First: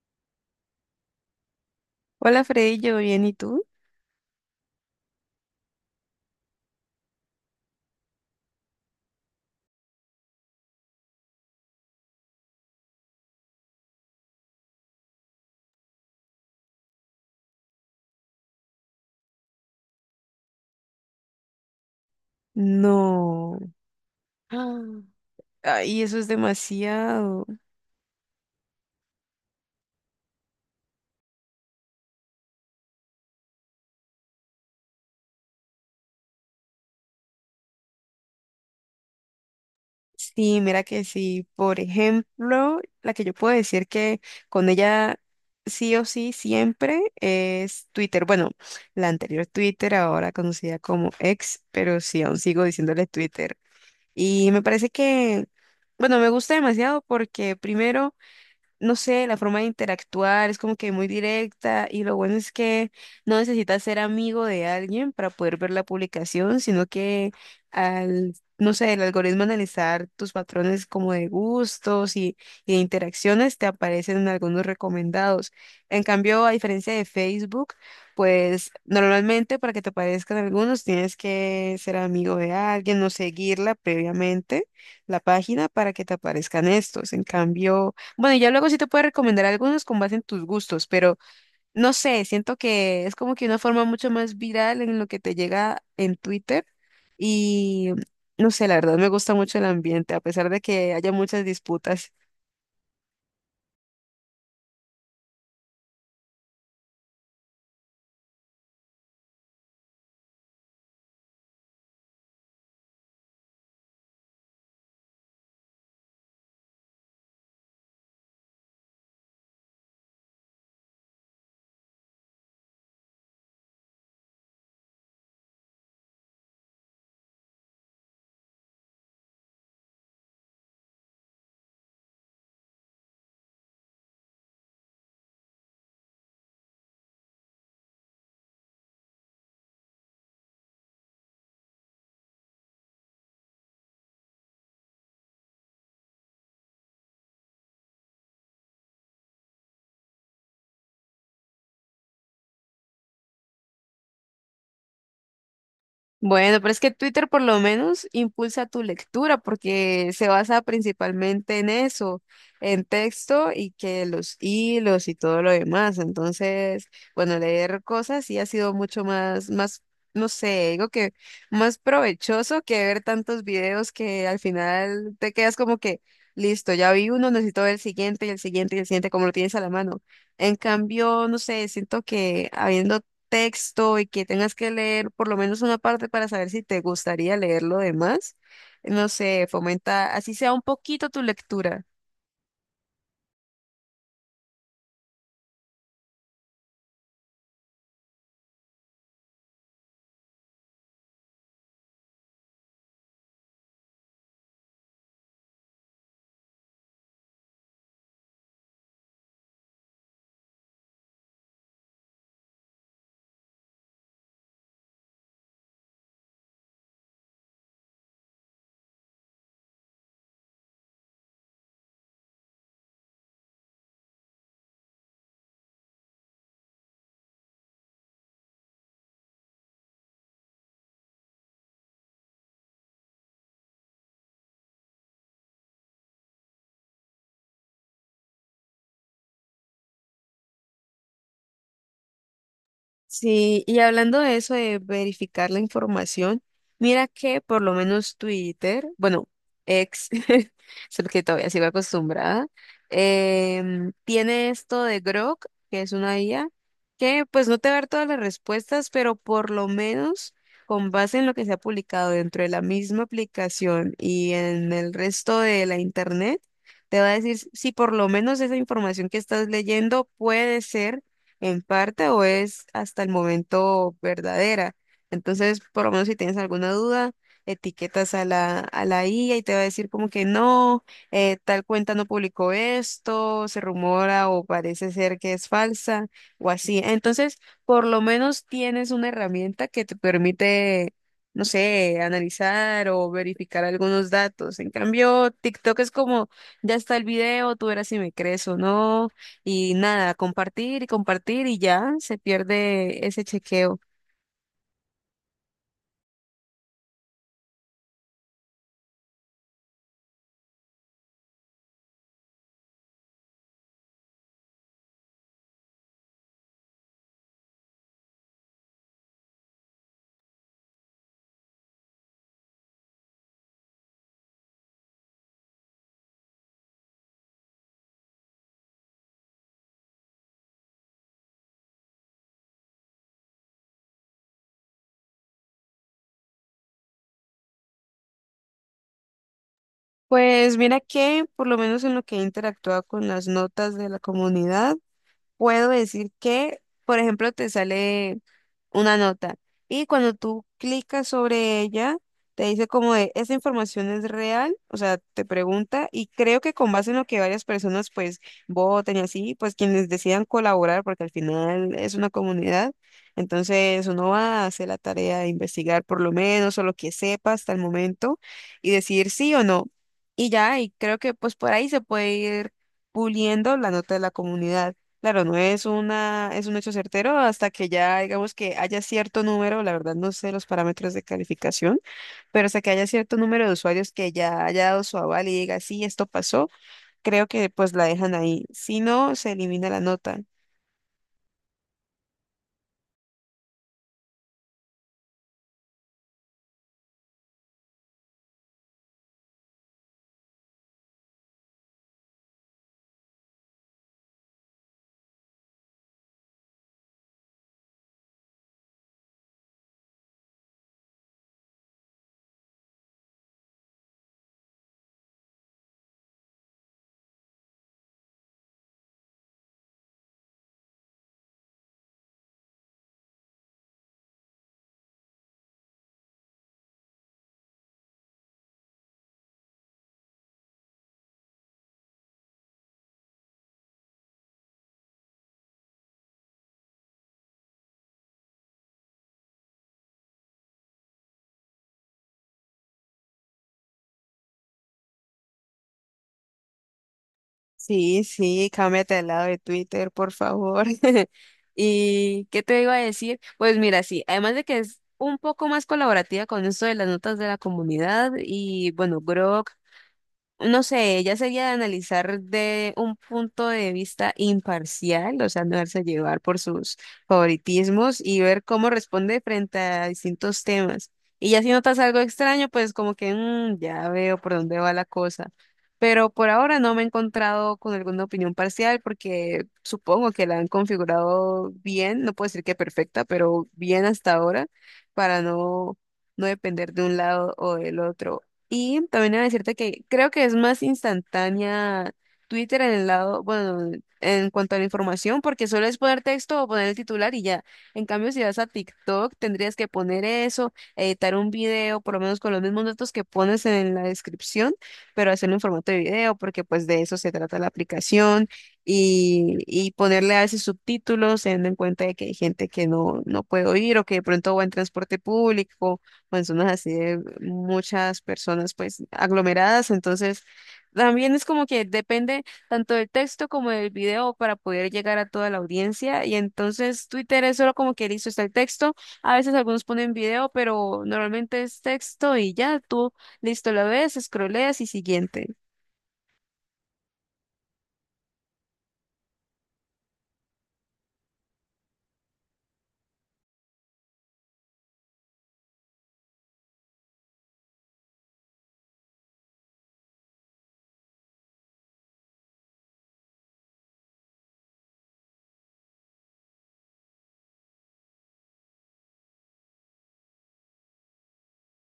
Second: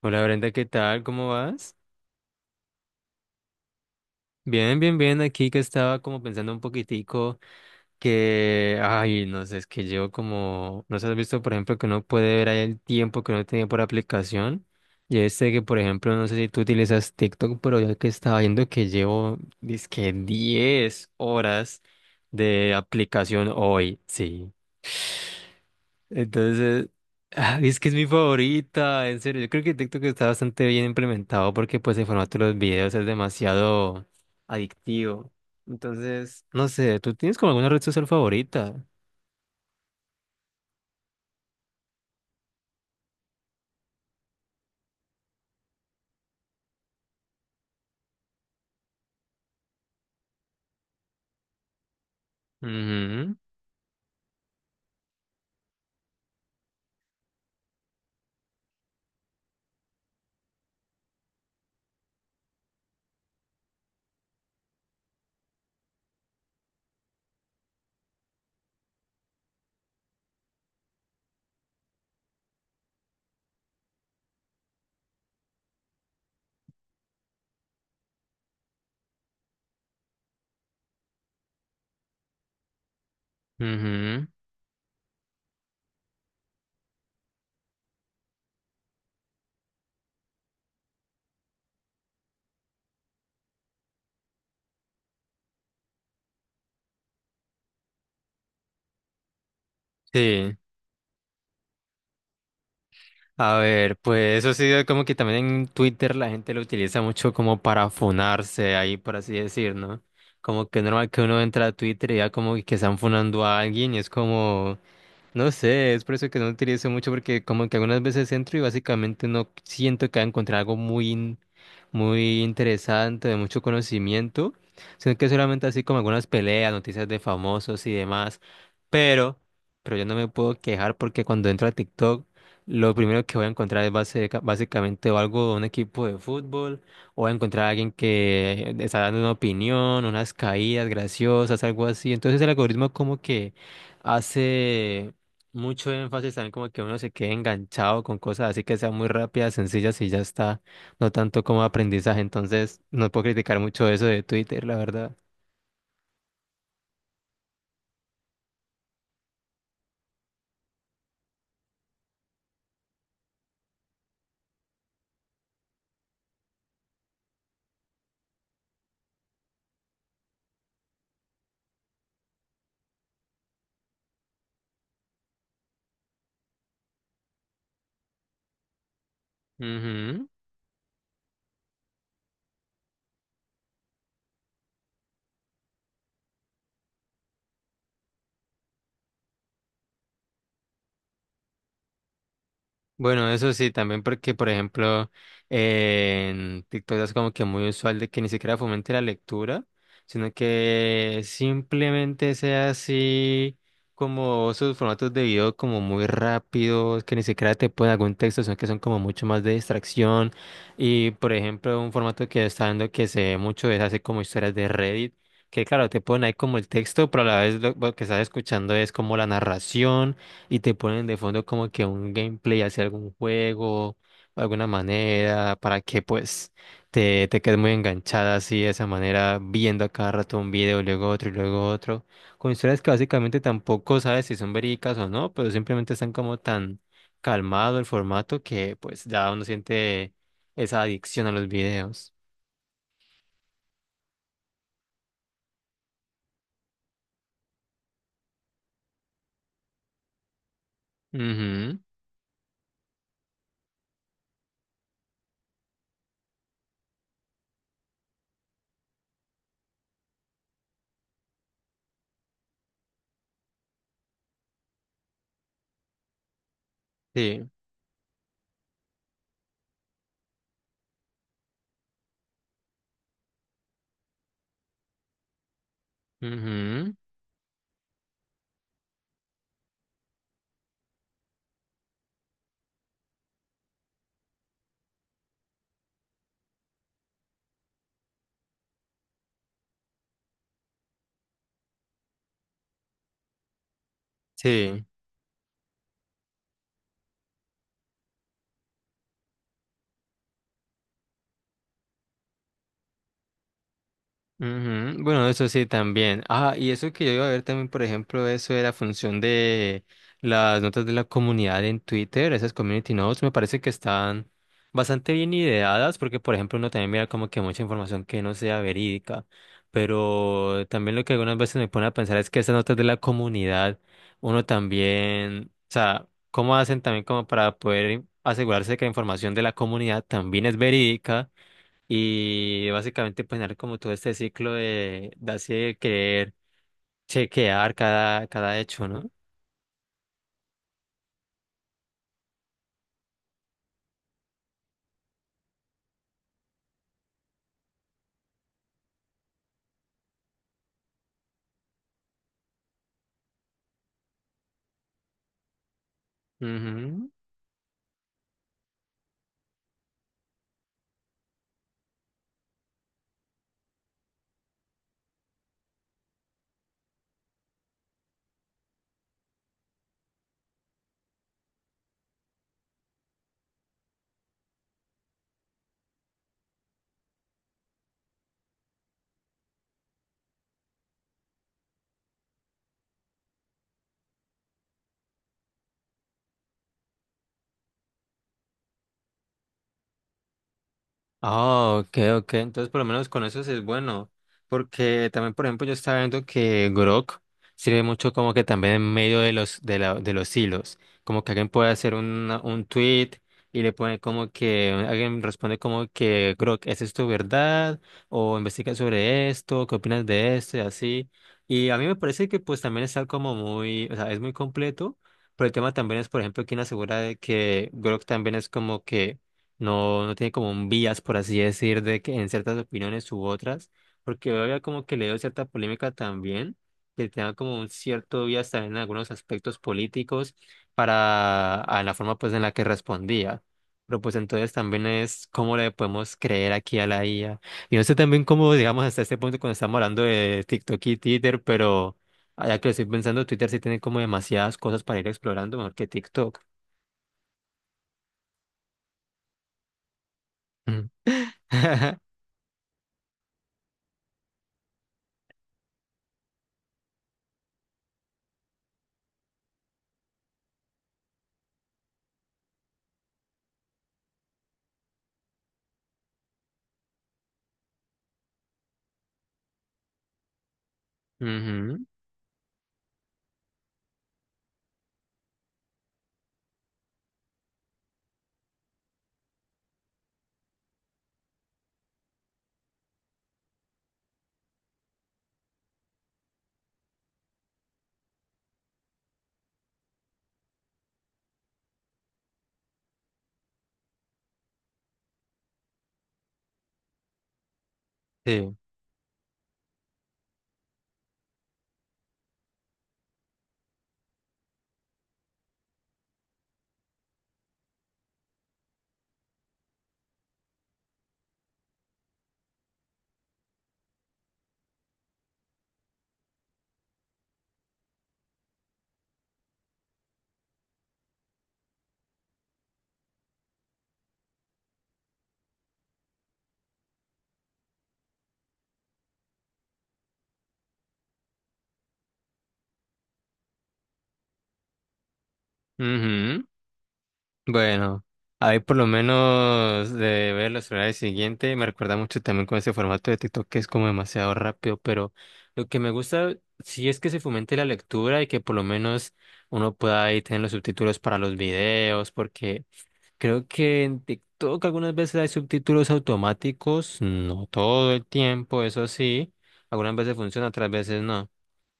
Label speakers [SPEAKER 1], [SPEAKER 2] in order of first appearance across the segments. [SPEAKER 1] Hola Brenda, ¿qué tal? ¿Cómo vas?
[SPEAKER 2] Hola Freddy, ¿yo bien y tú?
[SPEAKER 1] Bien, bien, bien. Aquí que estaba como pensando un poquitico que, ay, no sé, es que llevo como, no sé, has visto, por ejemplo, que uno puede ver ahí el tiempo que uno tenía por aplicación. Y este que, por ejemplo, no sé si tú utilizas TikTok, pero ya que estaba viendo que llevo, dizque 10 horas de aplicación
[SPEAKER 2] No.
[SPEAKER 1] hoy. Sí.
[SPEAKER 2] Ah, ay, eso es
[SPEAKER 1] Entonces,
[SPEAKER 2] demasiado.
[SPEAKER 1] ah, es que es mi favorita, en serio. Yo creo que TikTok está bastante bien implementado porque pues el formato de los videos es demasiado adictivo. Entonces, no sé, ¿tú tienes como alguna red social favorita?
[SPEAKER 2] Sí, mira que sí. Por ejemplo, la que yo puedo decir que con ella sí o sí siempre es Twitter. Bueno, la anterior Twitter, ahora conocida como X, pero sí, aún sigo diciéndole
[SPEAKER 1] Mhm.
[SPEAKER 2] Twitter. Y me parece que, bueno, me gusta demasiado porque primero, no sé, la forma de interactuar es como que muy directa y lo bueno es que no necesitas ser amigo de alguien para poder ver la publicación, sino que al, no sé, el algoritmo analizar tus patrones como de gustos y, de interacciones te aparecen algunos recomendados. En cambio, a diferencia de Facebook, pues normalmente para que te aparezcan algunos tienes que ser amigo de alguien o seguirla
[SPEAKER 1] Mhm.
[SPEAKER 2] previamente la página para que te aparezcan estos. En cambio, bueno, y ya luego sí te puedo recomendar algunos con base en tus gustos, pero no sé, siento que es como que una forma mucho más viral en lo que te llega en Twitter y no sé, la verdad me gusta mucho el ambiente, a pesar
[SPEAKER 1] Sí.
[SPEAKER 2] de que haya muchas disputas.
[SPEAKER 1] A ver, pues eso sí, como que también en Twitter la gente lo utiliza mucho como para funarse ahí, por así decir, ¿no? Como que es normal que uno entra a Twitter y ya como que están funando a alguien y es como no sé, es por eso que no utilizo mucho porque como que algunas veces entro y básicamente no siento que haya encontrado algo muy, muy interesante, de mucho conocimiento, sino que solamente así como algunas peleas, noticias de famosos y demás. Pero, pero yo no me puedo quejar porque cuando entro a TikTok, lo primero que voy a encontrar es básicamente o algo de un equipo de fútbol, o voy a encontrar a alguien que está dando una opinión, unas caídas graciosas, algo así. Entonces el algoritmo como que hace mucho énfasis también como que uno se quede enganchado con cosas así que sean muy rápidas, sencillas y ya está, no tanto como aprendizaje. Entonces, no puedo criticar mucho eso de Twitter, la verdad.
[SPEAKER 2] Bueno, pero es que Twitter por lo menos impulsa tu lectura porque se basa principalmente en eso, en texto y que los hilos y todo lo demás. Entonces, bueno, leer cosas sí ha sido mucho más, no sé, digo que más provechoso que ver tantos videos que al final te quedas como que, listo, ya vi uno, necesito ver el siguiente y el siguiente y el siguiente, como lo tienes a la mano.
[SPEAKER 1] Ujú.
[SPEAKER 2] En cambio, no sé, siento que habiendo texto y que tengas que leer por lo menos una parte para saber si te gustaría leer lo demás, no sé, fomenta así sea un poquito tu lectura.
[SPEAKER 1] Bueno, eso sí, también porque, por ejemplo, en TikTok es como que muy usual de que ni siquiera fomente la lectura, sino que simplemente sea así como sus formatos de video como muy rápidos, que ni siquiera te ponen algún texto, sino que son como mucho más de distracción. Y, por ejemplo, un formato que está dando que se ve mucho es así como historias de Reddit, que claro, te ponen ahí como el texto, pero a la vez lo que estás escuchando es como la narración y te ponen de fondo como que un gameplay hacia algún juego, de alguna manera, para que pues te quedes muy enganchada así de esa manera, viendo a cada rato un video, luego otro y luego otro, con historias que básicamente tampoco sabes si son verídicas o no, pero simplemente están como tan calmado el formato que pues ya uno siente esa adicción a los videos.
[SPEAKER 2] Sí, y hablando de eso de verificar la información, mira que por lo menos Twitter, bueno, ex, solo que todavía sigo
[SPEAKER 1] Ujú,
[SPEAKER 2] acostumbrada, tiene esto de Grok, que es una IA, que pues no te va a dar todas las respuestas, pero por lo menos con base en lo que se ha publicado dentro de la misma aplicación y en el resto de la internet, te va a decir
[SPEAKER 1] sí,
[SPEAKER 2] si por lo menos esa información que estás leyendo puede ser en parte o es hasta el momento verdadera. Entonces, por lo menos si tienes alguna
[SPEAKER 1] ujú,
[SPEAKER 2] duda, etiquetas a la IA y te va a decir como que no, tal cuenta no publicó esto, se rumora o parece ser que es falsa o así. Entonces, por lo menos tienes una herramienta que te permite, no sé, analizar o verificar algunos datos. En
[SPEAKER 1] sí.
[SPEAKER 2] cambio, TikTok es como, ya está el video, tú verás si me crees o no y nada, compartir y compartir y ya se pierde ese chequeo.
[SPEAKER 1] Ujú. Bueno, eso sí también. Ah, y eso que yo iba a ver también, por ejemplo, eso de la función de las notas de la comunidad en Twitter, esas community notes, me parece que están bastante bien ideadas, porque, por ejemplo, uno también mira como que mucha información que no sea verídica, pero también lo que algunas veces me pone a pensar es que esas notas de la comunidad, uno también, o sea, ¿cómo hacen también como para poder asegurarse que la información de la comunidad también es verídica? Y básicamente poner como todo este ciclo de así de querer chequear cada hecho, ¿no?
[SPEAKER 2] Pues mira que por lo menos en lo que he interactuado con las notas de la comunidad, puedo decir que, por ejemplo, te sale una nota. Y cuando tú clicas sobre ella, te dice como de, ¿esa información es real? O sea, te pregunta y creo que con base en lo
[SPEAKER 1] Ujú.
[SPEAKER 2] que varias personas pues voten y así, pues quienes decidan colaborar, porque al final es una comunidad, entonces uno va a hacer la tarea de investigar por lo menos o lo que sepa hasta el momento y decidir sí o no. Y ya, y creo que pues por ahí se puede ir puliendo la nota de la comunidad. Claro, no es una, es un hecho certero hasta que ya digamos que haya cierto número, la verdad no sé los parámetros de calificación, pero hasta que haya cierto número de usuarios que ya haya dado su aval y diga, sí, esto pasó, creo que pues la dejan ahí. Si no, se elimina la nota.
[SPEAKER 1] Ah, ok, ok. Entonces, por lo menos con eso sí es bueno. Porque también, por ejemplo, yo estaba viendo que Grok sirve mucho como que también en medio de los hilos. Como que alguien puede hacer un tweet y le pone como que alguien responde como que Grok, ¿es esto verdad? O investiga sobre esto, ¿qué opinas de esto? Y así. Y a mí me parece que pues también está como muy, o sea, es muy completo. Pero el tema también es, por ejemplo, quién asegura de que Grok también es como que no tiene como un vías, por así decir, de que en ciertas opiniones u otras, porque había como que le dio cierta polémica también, que tenga como un cierto vías también en algunos aspectos políticos para a la forma pues en la que respondía. Pero pues entonces también es cómo le podemos creer aquí a la IA. Y no sé también cómo, digamos, hasta este punto cuando estamos hablando de TikTok y Twitter, pero ya que lo estoy pensando, Twitter sí tiene como demasiadas cosas para ir explorando, mejor que TikTok.
[SPEAKER 2] Sí, sí, cámbiate al lado de Twitter, por favor.
[SPEAKER 1] Ujú.
[SPEAKER 2] ¿Y qué te iba a decir? Pues mira, sí, además de que es un poco más colaborativa con esto de las notas de la comunidad y bueno, Grok. No sé, ella sería de analizar de un punto de vista imparcial, o sea, no darse a llevar por sus favoritismos y ver cómo responde frente a distintos temas. Y ya si
[SPEAKER 1] Ujú,
[SPEAKER 2] notas algo extraño, pues como que "Mm, ya veo por dónde va la cosa". Pero por ahora no me he encontrado con alguna opinión parcial porque supongo que la han configurado bien, no puedo decir que perfecta, pero bien hasta ahora para no depender de un lado o del otro. Y también a decirte que creo que es más instantánea Twitter en el lado, bueno, en cuanto a la información, porque solo es poner texto o poner el titular y ya. En cambio, si vas a
[SPEAKER 1] sí.
[SPEAKER 2] TikTok, tendrías que poner eso, editar un video, por lo menos con los mismos datos que pones en la descripción, pero hacerlo en formato de video, porque pues de eso se trata la aplicación y, ponerle a veces subtítulos, teniendo en cuenta de que hay gente que no puede oír o que de pronto va en transporte público manzonas así de muchas personas pues aglomeradas, entonces también es como que depende tanto del texto como del video para poder llegar a toda la audiencia y entonces Twitter es solo como que listo está el texto, a veces algunos ponen video, pero normalmente es texto y ya tú listo lo ves, scrolleas y siguiente.
[SPEAKER 1] Ujú. Bueno, ahí por lo menos de ver los horarios siguientes, me recuerda mucho también con ese formato de TikTok que es como demasiado rápido, pero lo que me gusta sí es que se fomente la lectura y que por lo menos uno pueda ahí tener los subtítulos para los videos, porque creo que en TikTok algunas veces hay subtítulos automáticos, no todo el tiempo, eso sí, algunas veces funciona, otras veces no.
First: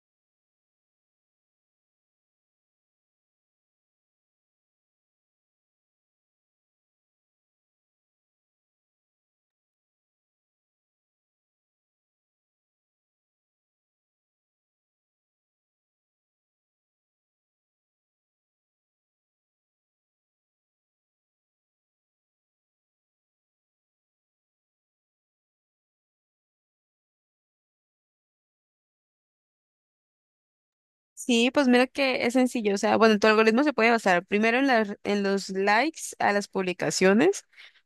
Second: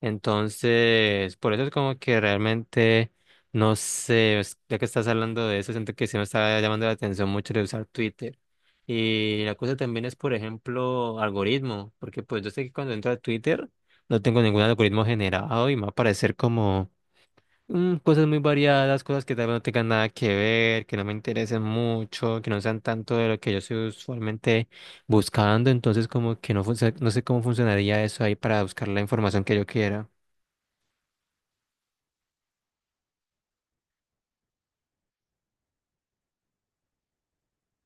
[SPEAKER 1] Entonces, por eso es como que realmente, no sé, ya que estás hablando de eso, siento que sí me está llamando la atención mucho de usar Twitter. Y la cosa también es, por ejemplo, algoritmo, porque pues yo sé que cuando entro a Twitter no tengo ningún algoritmo generado y me va a aparecer como cosas muy variadas, cosas que tal vez no tengan nada que ver, que no me interesen mucho, que no sean tanto de lo que yo estoy usualmente buscando, entonces como que no, no sé cómo funcionaría eso ahí para buscar la información que yo quiera.
[SPEAKER 2] Sí, pues mira que es sencillo. O sea, bueno, tu algoritmo se puede basar primero en los likes a las publicaciones,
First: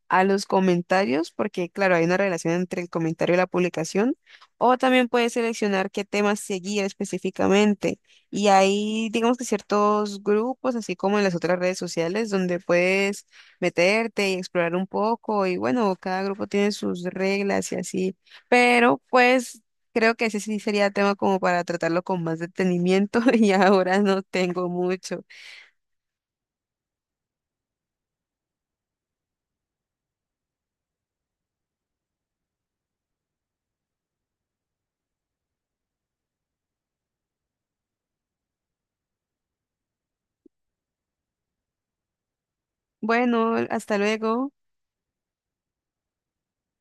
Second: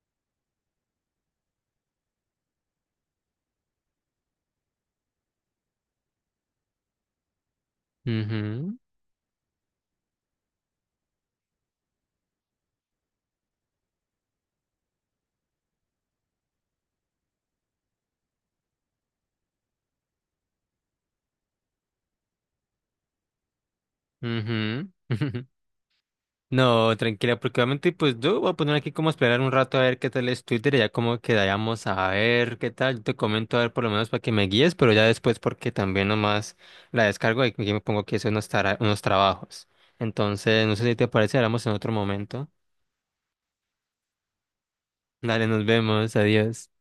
[SPEAKER 2] a los comentarios, porque claro, hay una relación entre el comentario y la publicación. O también puedes seleccionar qué temas seguir específicamente. Y
[SPEAKER 1] Ujú,
[SPEAKER 2] hay, digamos que ciertos grupos, así como en las otras redes sociales, donde puedes meterte y explorar un poco. Y bueno, cada grupo tiene sus reglas y así. Pero pues, creo que ese sí sería tema como para tratarlo con más detenimiento y ahora no
[SPEAKER 1] ujú,
[SPEAKER 2] tengo
[SPEAKER 1] ujú.
[SPEAKER 2] mucho.
[SPEAKER 1] No, tranquila, porque obviamente pues yo voy a poner aquí como a esperar un rato a ver qué tal es Twitter y ya como quedamos a ver qué tal. Yo te comento a ver por lo menos para que me guíes, pero ya después porque también nomás la descargo y aquí me pongo que hacer unos trabajos. Entonces, no sé si te parece, hablamos en otro momento.
[SPEAKER 2] Bueno, hasta luego.
[SPEAKER 1] Dale, nos vemos, adiós.